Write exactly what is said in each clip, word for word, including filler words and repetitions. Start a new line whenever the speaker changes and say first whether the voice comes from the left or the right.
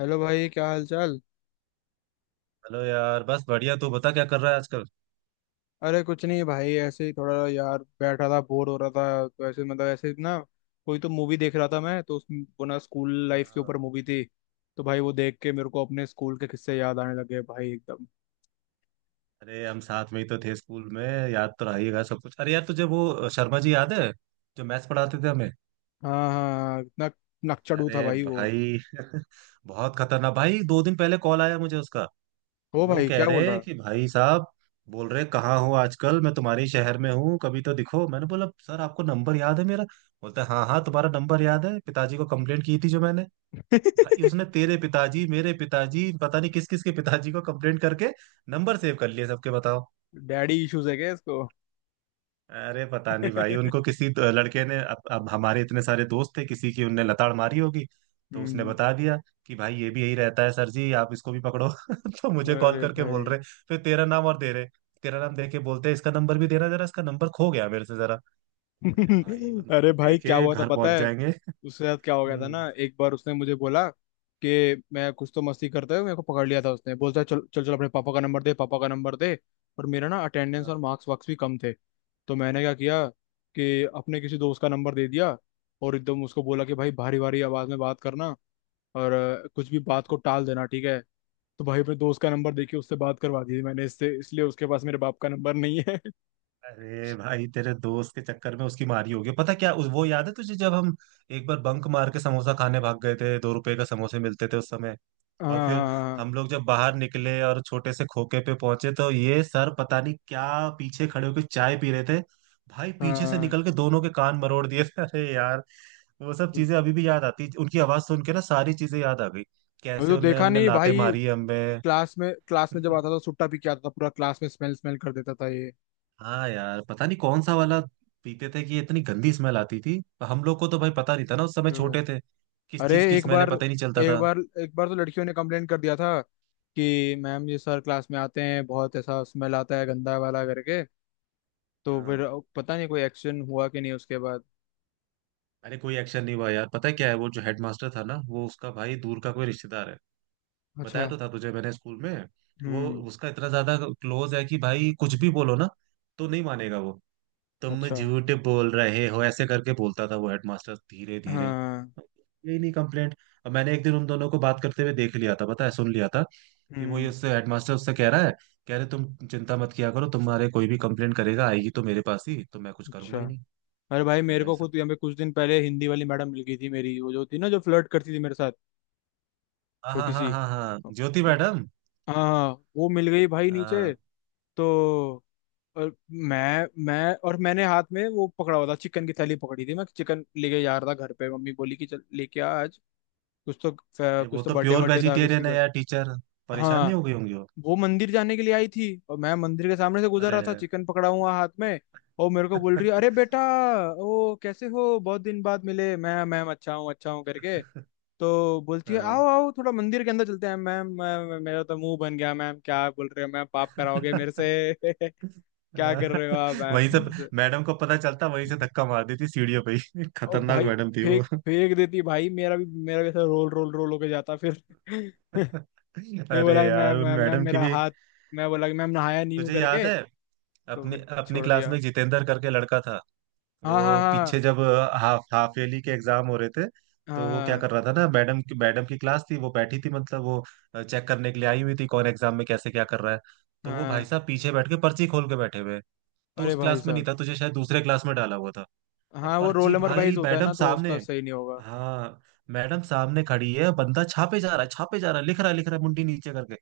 left: Hello भाई क्या हाल चाल।
right: हेलो यार, बस बढ़िया। तू बता क्या कर रहा है आजकल।
left: अरे कुछ नहीं भाई, ऐसे ही थोड़ा यार बैठा था, बोर हो रहा था तो ऐसे मतलब ऐसे ना, कोई तो मूवी देख रहा था मैं, तो उस वो ना स्कूल
right: हाँ,
left: लाइफ के
right: हाँ।
left: ऊपर मूवी थी। तो भाई वो देख के मेरे को अपने स्कूल के किस्से याद आने लगे भाई एकदम।
right: अरे, हम साथ में ही तो थे स्कूल में। याद तो रहिएगा सब कुछ। अरे यार, तुझे वो शर्मा जी याद है, जो मैथ्स पढ़ाते थे हमें?
left: हाँ हाँ, इतना नकचड़ू था
right: अरे
left: भाई वो।
right: भाई बहुत खतरनाक भाई। दो दिन पहले कॉल आया मुझे उसका।
left: हो
right: वो
left: भाई
right: कह
left: क्या बोल
right: रहे हैं
left: रहा।
right: कि भाई साहब, बोल रहे कहाँ हो आजकल, मैं तुम्हारे ही शहर में हूँ, कभी तो दिखो। मैंने बोला सर, आपको नंबर याद है मेरा? बोलता है हाँ हाँ, तुम्हारा नंबर याद है, पिताजी को कंप्लेंट की थी जो मैंने। भाई उसने तेरे पिताजी, मेरे पिताजी, पता नहीं किस किस के पिताजी को कंप्लेंट करके नंबर सेव कर लिए सबके, बताओ।
left: डैडी इश्यूज है क्या इसको।
right: अरे पता नहीं भाई, उनको किसी तो लड़के ने, अब, अब हमारे इतने सारे दोस्त थे, किसी की उनने लताड़ मारी होगी। तो उसने
left: हम्म।
right: बता दिया कि भाई ये भी यही रहता है सर जी, आप इसको भी पकड़ो। तो मुझे कॉल
left: अरे
right: करके बोल
left: भाई।
right: रहे, फिर तेरा नाम और दे रहे। तेरा नाम देके बोलते हैं, इसका नंबर भी देना जरा, इसका नंबर खो गया मेरे से जरा। अरे भाई, वो
left: अरे
right: नंबर
left: भाई क्या
right: लेके
left: हुआ था
right: घर
left: पता
right: पहुंच
left: है,
right: जाएंगे।
left: उसके साथ क्या हो गया था ना।
right: हम्म।
left: एक बार उसने मुझे बोला कि मैं कुछ तो मस्ती करते हुए मेरे को पकड़ लिया था उसने। बोलता है चल चल चल अपने पापा का नंबर दे, पापा का नंबर दे। और मेरा ना अटेंडेंस और
right: हाँ।
left: मार्क्स वार्क्स भी कम थे। तो मैंने क्या किया कि अपने किसी दोस्त का नंबर दे दिया। और एकदम उसको बोला कि भाई भारी भारी आवाज में बात करना और अ, कुछ भी बात को टाल देना, ठीक है। तो भाई अपने दोस्त का नंबर देके उससे बात करवा दी थी मैंने इससे, इसलिए उसके पास मेरे बाप का नंबर नहीं है।
right: अरे भाई, तेरे दोस्त के चक्कर में उसकी मारी होगी। पता क्या, उस, वो याद है तुझे जब हम एक बार बंक मार के समोसा खाने भाग गए थे? दो रुपए का समोसे मिलते थे उस समय। और फिर
left: हाँ
right: हम लोग जब बाहर निकले और छोटे से खोखे पे पहुंचे, तो ये सर पता नहीं क्या पीछे खड़े होकर चाय पी रहे थे। भाई
left: हाँ हाँ
right: पीछे से
left: हाँ।
right: निकल के दोनों के कान मरोड़ दिए थे। अरे यार, वो सब चीजें अभी भी याद आती। उनकी आवाज सुन के ना सारी चीजें याद आ गई,
left: अभी
right: कैसे
left: तो
right: उनने
left: देखा
right: हमने
left: नहीं
right: लाते
left: भाई।
right: मारी है हमें।
left: क्लास में क्लास में जब आता था सुट्टा पी के आता था, पूरा क्लास में स्मेल स्मेल कर देता था ये।
right: हाँ यार, पता नहीं कौन सा वाला पीते थे कि ये इतनी गंदी स्मेल आती थी। हम लोग को तो भाई पता नहीं था ना, उस समय
left: तो-
right: छोटे थे, किस
left: अरे
right: चीज की
left: एक
right: स्मेल है
left: बार,
right: पता ही नहीं चलता
left: एक
right: था।
left: बार एक बार तो लड़कियों ने कंप्लेंट कर दिया था कि मैम ये सर क्लास में आते हैं बहुत ऐसा स्मेल आता है गंदा वाला करके। तो फिर
right: हाँ।
left: पता नहीं कोई एक्शन हुआ कि नहीं उसके बाद।
right: अरे कोई एक्शन नहीं हुआ यार। पता है क्या है, वो जो हेडमास्टर था ना, वो उसका भाई, दूर का कोई रिश्तेदार है। बताया
left: अच्छा।
right: तो था तुझे मैंने स्कूल में। वो
left: हम्म।
right: उसका इतना ज्यादा क्लोज है कि भाई कुछ भी बोलो ना, तो नहीं मानेगा वो। तुम
left: अच्छा।
right: झूठ बोल रहे हो, ऐसे करके बोलता था वो हेडमास्टर। धीरे धीरे
left: हाँ।
right: यही नहीं कंप्लेंट, अब मैंने एक दिन उन दोनों को बात करते हुए देख लिया था, पता है, सुन लिया था कि वो, ये
left: हम्म।
right: उससे, हेडमास्टर उससे कह रहा है, कह रहे तुम चिंता मत किया करो, तुम्हारे कोई भी कंप्लेंट करेगा आएगी तो मेरे पास ही, तो मैं कुछ करूंगा
left: अच्छा।
right: ही नहीं।
left: अरे भाई
right: मैं,
left: मेरे
right: भाई
left: को
right: साहब,
left: खुद यहाँ पे कुछ दिन पहले हिंदी वाली मैडम मिल गई थी मेरी, वो जो थी ना जो फ्लर्ट करती थी मेरे साथ।
right: हाँ हाँ
left: छोटी
right: हाँ
left: सी।
right: हाँ हाँ, ज्योति मैडम।
left: हाँ। वो मिल गई भाई नीचे।
right: हाँ।
left: तो और मैं मैं और मैंने हाथ में वो पकड़ा हुआ था, चिकन की थैली पकड़ी थी, मैं चिकन लेके जा रहा था घर पे, मम्मी बोली कि चल लेके आ आज। कुछ तो
right: अरे,
left: कुछ
right: वो
left: तो
right: तो
left: बर्थडे
right: प्योर
left: बर्थडे था किसी
right: वेजिटेरियन है
left: का।
right: यार टीचर। परेशान
left: हाँ।
right: नहीं हो गई होंगी वो?
left: वो मंदिर जाने के लिए आई थी और मैं मंदिर के सामने से गुजर
right: अरे।
left: रहा था चिकन पकड़ा हुआ हाथ में। और मेरे को बोल रही है, अरे बेटा ओ कैसे हो, बहुत दिन बाद मिले। मैं, मैम अच्छा हूँ अच्छा हूँ करके। तो बोलती है
right: हाँ।
left: आओ आओ थोड़ा मंदिर के अंदर चलते हैं। मैम मैम, मेरा तो मुंह बन गया, मैम क्या बोल रहे हो मैम, पाप कराओगे मेरे से।
right: अ,
left: क्या कर रहे हो आप मैम
right: वहीं से
left: प्लीज।
right: मैडम को पता चलता, वहीं से धक्का मार देती सीढ़ियों पे ही।
left: और
right: खतरनाक
left: भाई
right: मैडम थी वो।
left: फेंक फेंक देती भाई, मेरा भी मेरा भी ऐसा रोल रोल रोल होके जाता फिर। फिर
right: अरे
left: बोला कि
right: यार,
left: मैम
right: उन
left: मैम मैम,
right: मैडम की
left: मेरा
right: भी।
left: हाथ, मैं बोला कि मैम नहाया नहीं हूँ
right: तुझे याद
left: करके।
right: है,
left: तो
right: अपनी
left: फिर
right: अपनी
left: छोड़
right: क्लास में
left: दिया।
right: एक जितेंद्र करके लड़का था,
left: हाँ हाँ
right: वो
left: हाँ
right: पीछे जब हाफ हाफ ईयरली के एग्जाम हो रहे थे, तो वो क्या
left: हाँ
right: कर रहा था ना, मैडम की मैडम की क्लास थी, वो बैठी थी, मतलब वो चेक करने के लिए आई हुई थी, कौन एग्जाम में कैसे क्या कर रहा है।
left: हाँ
right: तो
left: हाँ
right: वो भाई
left: हाँ।
right: साहब पीछे बैठ के पर्ची खोल के बैठे हुए हैं। तो
left: अरे
right: उस
left: भाई
right: क्लास में नहीं
left: साहब,
right: था तुझे, शायद दूसरे क्लास में डाला हुआ था। और
left: हाँ वो रोल
right: पर्ची,
left: नंबर
right: भाई
left: वाइज होता है
right: मैडम
left: ना, तो
right: सामने।
left: उसका सही नहीं होगा।
right: हाँ, मैडम सामने खड़ी है, बंदा छापे जा रहा है, छापे जा रहा है, लिख रहा है, लिख रहा है, मुंडी नीचे करके।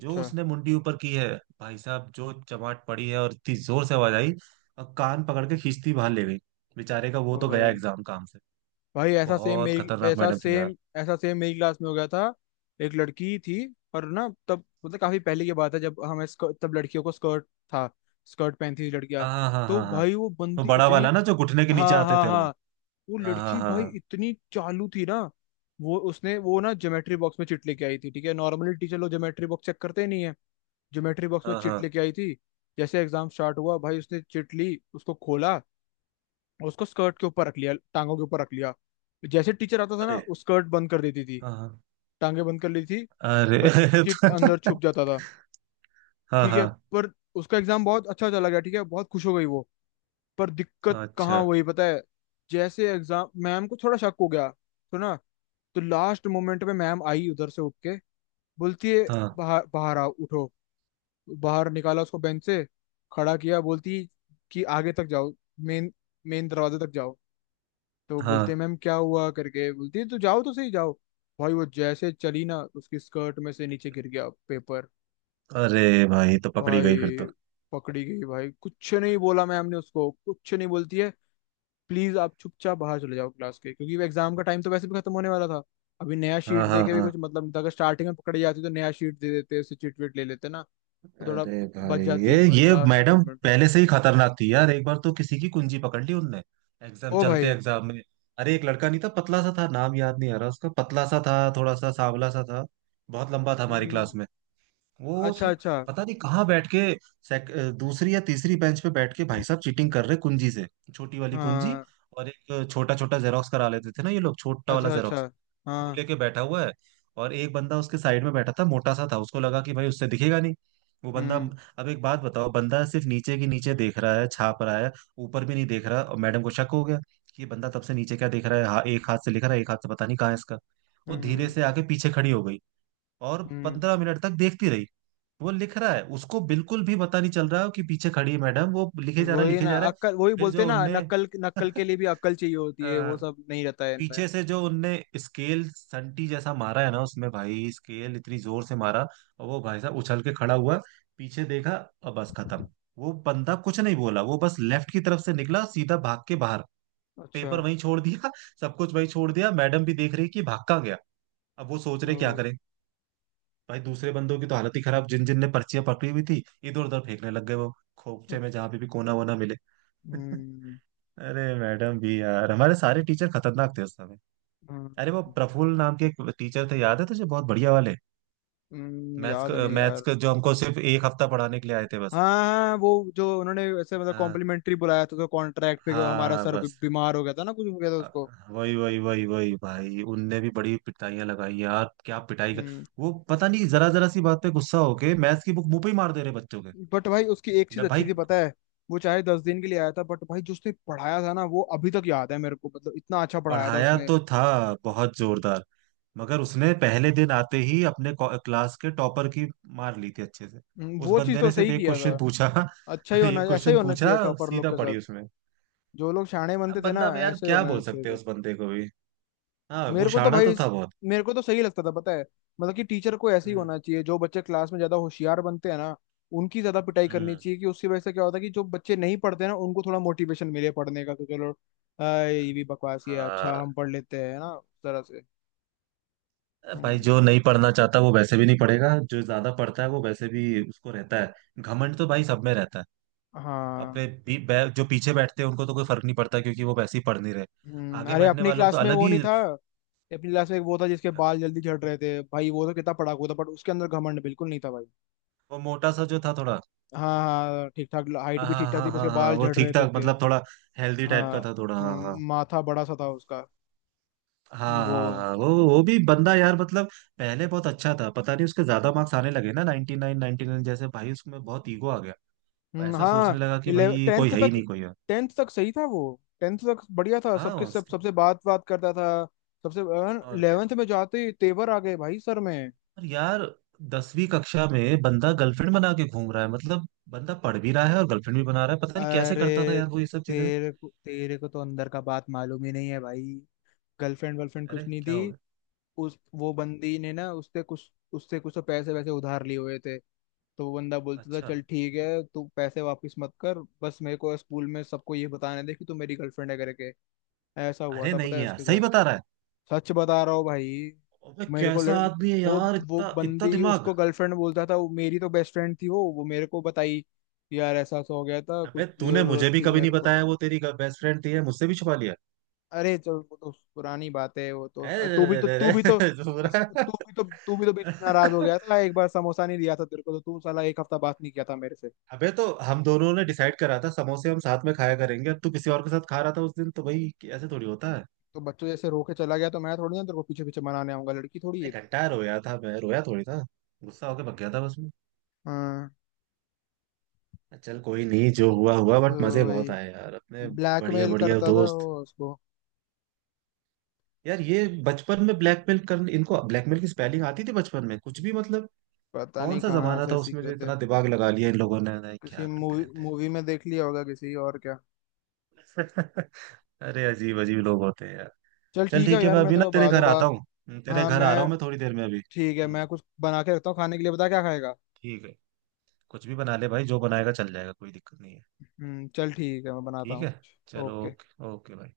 right: जो उसने मुंडी ऊपर की है, भाई साहब जो चमाट पड़ी है, और इतनी जोर से आवाज आई, और कान पकड़ के खींचती बाहर ले गई। बेचारे का वो
left: ओ
right: तो गया
left: भाई,
right: एग्जाम काम से।
left: भाई ऐसा सेम
right: बहुत
left: मेरी,
right: खतरनाक
left: ऐसा
right: मैडम थी यार।
left: सेम ऐसा सेम मेरी क्लास में हो गया था। एक लड़की थी, और ना तब मतलब काफी पहले की बात है, जब हमें स्क- तब लड़कियों को स्कर्ट था, स्कर्ट पहनती थी लड़कियां।
right: हाँ हाँ हाँ
left: तो
right: हाँ हाँ।
left: भाई वो
right: वो
left: बंदी
right: बड़ा
left: इतनी।
right: वाला ना, जो घुटने के नीचे
left: हाँ
right: आते
left: हाँ
right: थे,
left: हाँ।
right: वो।
left: वो
right: हाँ
left: लड़की भाई
right: हाँ
left: इतनी चालू थी ना, वो उसने वो ना ज्योमेट्री बॉक्स में चिट लेके आई थी, ठीक है। नॉर्मली टीचर लोग ज्योमेट्री बॉक्स चेक करते ही नहीं है। ज्योमेट्री बॉक्स
right: हाँ
left: में
right: हाँ हाँ
left: चिट
right: हाँ।
left: लेके आई थी। जैसे एग्जाम स्टार्ट हुआ भाई, उसने चिट ली, उसको खोला, उसको स्कर्ट के ऊपर रख लिया, टांगों के ऊपर रख लिया। जैसे टीचर आता था ना,
right: अरे,
left: वो स्कर्ट बंद कर देती थी,
right: हाँ हाँ।
left: टांगे बंद कर लेती थी,
right: अरे।
left: और चिट अंदर छुप जाता था,
right: हाँ
left: ठीक है।
right: हाँ।
left: पर उसका एग्जाम बहुत अच्छा चला गया, ठीक है, बहुत खुश हो गई वो। पर दिक्कत
right: अच्छा।
left: कहाँ हुई पता है, जैसे एग्जाम, मैम को थोड़ा शक हो गया, तो ना, तो लास्ट मोमेंट में मैम आई उधर से उठ के, बोलती है
right: हाँ
left: बाहर बाहर आओ उठो। बाहर निकाला उसको बेंच से, खड़ा किया, बोलती कि आगे तक जाओ, मेन मेन दरवाजे तक जाओ। तो
right: हाँ।
left: बोलते मैम क्या हुआ करके, बोलती है तो जाओ तो सही जाओ। भाई वो जैसे चली ना, उसकी स्कर्ट में से नीचे गिर गया पेपर।
right: अरे भाई, तो पकड़ी
left: भाई
right: गई फिर तो।
left: पकड़ी गई भाई, कुछ नहीं बोला मैम ने उसको, कुछ नहीं बोलती है, प्लीज आप चुपचाप बाहर चले जाओ क्लास के, क्योंकि एग्जाम का टाइम तो वैसे भी खत्म होने वाला था, अभी नया
right: हाँ
left: शीट दे
right: हाँ
left: के भी
right: हाँ।
left: कुछ मतलब नहीं था। अगर स्टार्टिंग में पकड़ी जाती तो नया शीट दे देते, उससे चिट विट ले लेते ना। तो थोड़ा
right: अरे भाई,
left: बच
right: ये
left: जाती भाई
right: ये
left: लास्ट
right: मैडम
left: मोमेंट।
right: पहले से ही खतरनाक थी यार। एक बार तो किसी की कुंजी पकड़ ली उनने, एग्जाम
left: ओ
right: चलते,
left: भाई।
right: एग्जाम में। अरे एक लड़का नहीं था, पतला सा था, नाम याद नहीं आ रहा उसका, पतला सा था, थोड़ा सा सांवला सा था, बहुत लंबा था हमारी क्लास
left: हम्म,
right: में। वो
left: अच्छा
right: स-
left: अच्छा।
right: पता नहीं कहाँ बैठ के, सेक, अ, दूसरी या तीसरी बेंच पे बैठ के भाई साहब चीटिंग कर रहे कुंजी से, छोटी वाली कुंजी।
left: हाँ।
right: और एक छोटा छोटा जेरोक्स करा लेते थे ना ये लोग, छोटा वाला
left: अच्छा अच्छा।
right: जेरोक्स, वो
left: हाँ।
right: लेके बैठा हुआ है। और एक बंदा उसके साइड में बैठा था मोटा सा था, उसको लगा कि भाई उससे दिखेगा नहीं वो बंदा।
left: हम्म
right: अब एक बात बताओ, बंदा सिर्फ नीचे की नीचे देख रहा है, छाप रहा है, ऊपर भी नहीं देख रहा, और मैडम को शक हो गया कि ये बंदा तब से नीचे क्या देख रहा है, हाँ, एक हाथ से लिख रहा है, एक हाथ से पता नहीं कहाँ है इसका। वो
left: हम्म
right: धीरे
left: हम्म।
right: से आके पीछे खड़ी हो गई, और
left: हम्म।
right: पंद्रह मिनट तक देखती रही। वो लिख रहा है, उसको बिल्कुल भी पता नहीं चल रहा है कि पीछे खड़ी है मैडम, वो लिखे जा रहा है,
left: वही
right: लिखे
left: ना
right: जा रहा है।
left: अक्कल, वही
right: फिर
left: बोलते
right: जो
left: हैं ना,
right: उनने,
left: नकल, नकल के लिए भी अक्ल चाहिए होती है,
right: अ,
left: वो सब नहीं रहता है इनमें।
right: पीछे से जो उनने स्केल संटी जैसा मारा है ना, उसमें भाई, स्केल इतनी जोर से मारा, और वो भाई साहब उछल के खड़ा हुआ, पीछे देखा, और बस खत्म। वो बंदा कुछ नहीं बोला, वो बस लेफ्ट की तरफ से निकला, सीधा भाग के बाहर।
left: अच्छा।
right: पेपर वहीं छोड़ दिया, सब कुछ वहीं छोड़ दिया। मैडम भी देख रही कि भागा गया। अब वो सोच
left: ओ।
right: रहे क्या करें। भाई दूसरे बंदों की तो हालत ही खराब, जिन जिन ने पर्चियां पकड़ी हुई थी, इधर उधर फेंकने लग गए वो,
left: अ-
right: खोपचे में जहां पे भी कोना वोना मिले।
left: हम्म।
right: अरे मैडम भी यार, हमारे सारे टीचर खतरनाक थे उस समय।
left: हम्म,
right: अरे वो प्रफुल्ल नाम के एक टीचर थे, याद है तुझे, बहुत बढ़िया वाले,
left: हम्म,
right: मैथ्स
left: याद
right: का,
left: नहीं यार।
right: मैथ्स का, जो हमको सिर्फ एक हफ्ता पढ़ाने के लिए आए थे
left: हाँ
right: बस।
left: हाँ, वो जो उन्होंने ऐसे मतलब
right: हाँ,
left: कॉम्प्लीमेंट्री बुलाया था तो कॉन्ट्रैक्ट पे, हमारा
right: हाँ,
left: सर बी-
right: बस।
left: बीमार हो गया था ना, कुछ हो गया था
right: अ,
left: उसको।
right: वही वही वही वही भाई, उनने भी बड़ी पिटाइयां लगाई यार, क्या पिटाई का।
left: हम्म।
right: वो पता नहीं, जरा जरा सी बात पे गुस्सा होके मैथ्स की बुक मुंह पे ही मार दे रहे बच्चों के।
left: बट भाई उसकी एक चीज
right: मैं भाई,
left: अच्छी थी पता है, वो चाहे दस दिन के लिए आया था बट भाई जो उसने पढ़ाया था ना, वो अभी तक याद है मेरे को, मतलब इतना अच्छा पढ़ाया था
right: पढ़ाया
left: उसने।
right: तो था बहुत जोरदार, मगर उसने पहले दिन आते ही अपने को- क्लास के टॉपर की मार ली थी अच्छे से।
left: हम्म,
right: उस
left: वो चीज
right: बंदे
left: तो
right: ने सिर्फ
left: सही
right: एक
left: किया था।
right: क्वेश्चन पूछा।
left: अच्छा ही होना,
right: एक
left: ऐसा ही
right: क्वेश्चन
left: होना
right: पूछा,
left: चाहिए टॉपर लोग
right: सीधा
left: के साथ।
right: पड़ी उसमें।
left: जो लोग शाणे
right: अब
left: बनते थे ना,
right: बंदा, अब यार
left: ऐसे ही
right: क्या
left: होना
right: बोल
left: चाहिए
right: सकते हैं
left: था।
right: उस बंदे को भी। हाँ, वो
left: मेरे को तो
right: शाना
left: भाई
right: तो था
left: इस-
right: बहुत।
left: मेरे को तो सही लगता था पता है, मतलब कि टीचर को ऐसे ही
right: हम्म
left: होना चाहिए, जो बच्चे क्लास में ज्यादा होशियार बनते हैं ना, उनकी ज्यादा पिटाई करनी
right: हम्म।
left: चाहिए, कि उसकी वजह से क्या होता है कि जो बच्चे नहीं पढ़ते हैं ना, उनको थोड़ा मोटिवेशन मिले पढ़ने का कि चलो। अ, ये भी बकवास ही है, अच्छा
right: हाँ।
left: हम पढ़ लेते हैं ना उस तरह से।
right: अ, भाई
left: हम्म।
right: जो नहीं पढ़ना चाहता वो वैसे भी नहीं पढ़ेगा, जो ज्यादा पढ़ता है वो वैसे भी उसको रहता है, घमंड तो भाई सब में रहता है।
left: हाँ।
right: अपने भी, बै, जो पीछे बैठते हैं उनको तो कोई फर्क नहीं पड़ता, क्योंकि वो वैसे ही पढ़ नहीं रहे।
left: हम्म।
right: आगे
left: अरे
right: बैठने
left: अपनी
right: वालों का
left: क्लास में
right: अलग
left: वो
right: ही।
left: नहीं था। अपनी क्लास में एक वो था जिसके बाल जल्दी झड़ रहे थे भाई, वो तो कितना पढ़ाकू था बट उसके अंदर घमंड बिल्कुल नहीं था भाई।
right: वो मोटा सा जो था थोड़ा।
left: हाँ हाँ, ठीक ठाक हाइट
right: हाँ
left: भी ठीक
right: हाँ
left: ठाक थी,
right: हाँ
left: उसके
right: हाँ हाँ,
left: बाल
right: वो
left: झड़ रहे
right: ठीक
left: थे
right: ठाक
left: उसके।
right: मतलब थोड़ा हेल्दी टाइप
left: हाँ।
right: का था थोड़ा, हाँ।
left: हम्म, माथा बड़ा सा था उसका।
right: हाँ
left: वो।
right: हाँ हाँ हाँ वो वो भी बंदा यार, मतलब पहले बहुत अच्छा था। पता नहीं उसके ज्यादा मार्क्स आने लगे ना, नाइंटी नाइन नाइंटी नाइन जैसे, भाई उसमें बहुत ईगो आ गया।
left: हम्म,
right: ऐसा
left: हाँ।
right: सोचने लगा कि
left: इलेव
right: भाई
left: टेंथ
right: कोई है ही
left: तक,
right: नहीं, कोई है।
left: टेंथ तक सही था वो, टेंथ तक बढ़िया था,
right: हाँ।
left: सबके सब,
right: उसके
left: सबसे बात बात करता था सबसे।
right: और क्या।
left: इलेवेंथ में जाते ही तेवर आ गए भाई सर में।
right: और यार, दसवीं कक्षा में बंदा गर्लफ्रेंड बना के घूम रहा है मतलब, बंदा पढ़ भी रहा है और गर्लफ्रेंड भी बना रहा है, पता नहीं कैसे करता था
left: अरे
right: यार वो ये सब चीजें।
left: तेरे को तेरे को तो अंदर का बात मालूम ही नहीं है भाई, गर्लफ्रेंड वर्लफ्रेंड कुछ
right: अरे
left: नहीं
right: क्या
left: थी।
right: हो गया?
left: उस वो बंदी ने ना, उससे कुछ उससे कुछ तो पैसे वैसे उधार लिए हुए थे। तो वो बंदा बोलता था
right: अच्छा।
left: चल ठीक है तू पैसे वापस मत कर, बस मेरे को स्कूल में सबको ये बताने दे कि तू मेरी गर्लफ्रेंड है करके। ऐसा हुआ
right: अरे
left: था पता
right: नहीं
left: है
right: यार,
left: उसके
right: सही
left: साथ।
right: बता रहा है?
left: सच बता रहा हूँ भाई।
right: अबे
left: मेरे को
right: कैसा
left: लड़...
right: आदमी है
left: वो
right: यार,
left: वो
right: इतना इतना
left: बंदी
right: दिमाग।
left: उसको गर्लफ्रेंड बोलता था, वो मेरी तो बेस्ट फ्रेंड थी वो वो मेरे को बताई कि यार ऐसा ऐसा हो गया था, कुछ
right: अबे, तूने
left: जरूरत
right: मुझे भी
left: थी
right: कभी नहीं
left: मेरे को।
right: बताया वो तेरी बेस्ट फ्रेंड थी, है, मुझसे भी छुपा लिया।
left: अरे चलो वो तो पुरानी बात है, वो
right: अरे
left: तो तू भी
right: रे
left: तो,
right: रे
left: तू
right: रे
left: भी तो
right: रे, पूरा।
left: तू भी तो तू भी तो बीच में नाराज हो गया था एक बार, समोसा नहीं दिया था तेरे को तो तू साला एक हफ्ता बात नहीं किया था मेरे से।
right: अबे, तो हम दोनों ने डिसाइड करा था समोसे हम साथ में खाया करेंगे, अब तू किसी और के साथ खा रहा था उस दिन, तो भाई ऐसे थोड़ी होता है।
left: तो बच्चों जैसे रो के चला गया, तो मैं थोड़ी ना तेरे को पीछे पीछे मनाने आऊंगा, लड़की थोड़ी है।
right: एक घंटा रोया था मैं, रोया थोड़ी था, गुस्सा होके भग गया था बस मैं।
left: हाँ।
right: चल कोई नहीं, जो हुआ हुआ, बट मजे
left: तो
right: बहुत
left: वही
right: आए यार अपने। बढ़िया
left: ब्लैकमेल
right: बढ़िया
left: करता था
right: दोस्त।
left: वो उसको।
right: यार ये बचपन में ब्लैकमेल कर, इनको ब्लैकमेल की स्पेलिंग आती थी बचपन में, कुछ भी मतलब।
left: पता
right: कौन
left: नहीं
right: सा
left: कहाँ
right: जमाना
left: से
right: था
left: सीख
right: उसमें जो
left: गए थे,
right: इतना दिमाग लगा लिया इन लोगों ने, नहीं,
left: किसी
right: क्या करते
left: मूवी
right: रहते
left: मूवी में देख लिया होगा किसी, और क्या।
right: हैं। अरे अजीब अजीब लोग होते हैं यार।
left: चल
right: चल
left: ठीक है
right: ठीक है,
left: यार,
right: मैं
left: मैं
right: अभी
left: तेरे
right: ना
left: को
right: तेरे
left: बाद में
right: घर आता
left: बात।
right: हूँ। हम्म, तेरे
left: हाँ
right: घर आ रहा
left: मैं।
right: हूँ मैं थोड़ी देर में अभी।
left: ठीक है
right: हम्म,
left: मैं कुछ बना के रखता हूँ खाने के लिए, बता क्या खाएगा।
right: ठीक है। कुछ भी बना ले भाई, जो बनाएगा चल जाएगा, कोई दिक्कत नहीं है।
left: हम्म चल ठीक है, मैं बनाता
right: ठीक
left: हूँ
right: है।
left: कुछ।
right: चलो,
left: ओके।
right: ओके ओके भाई।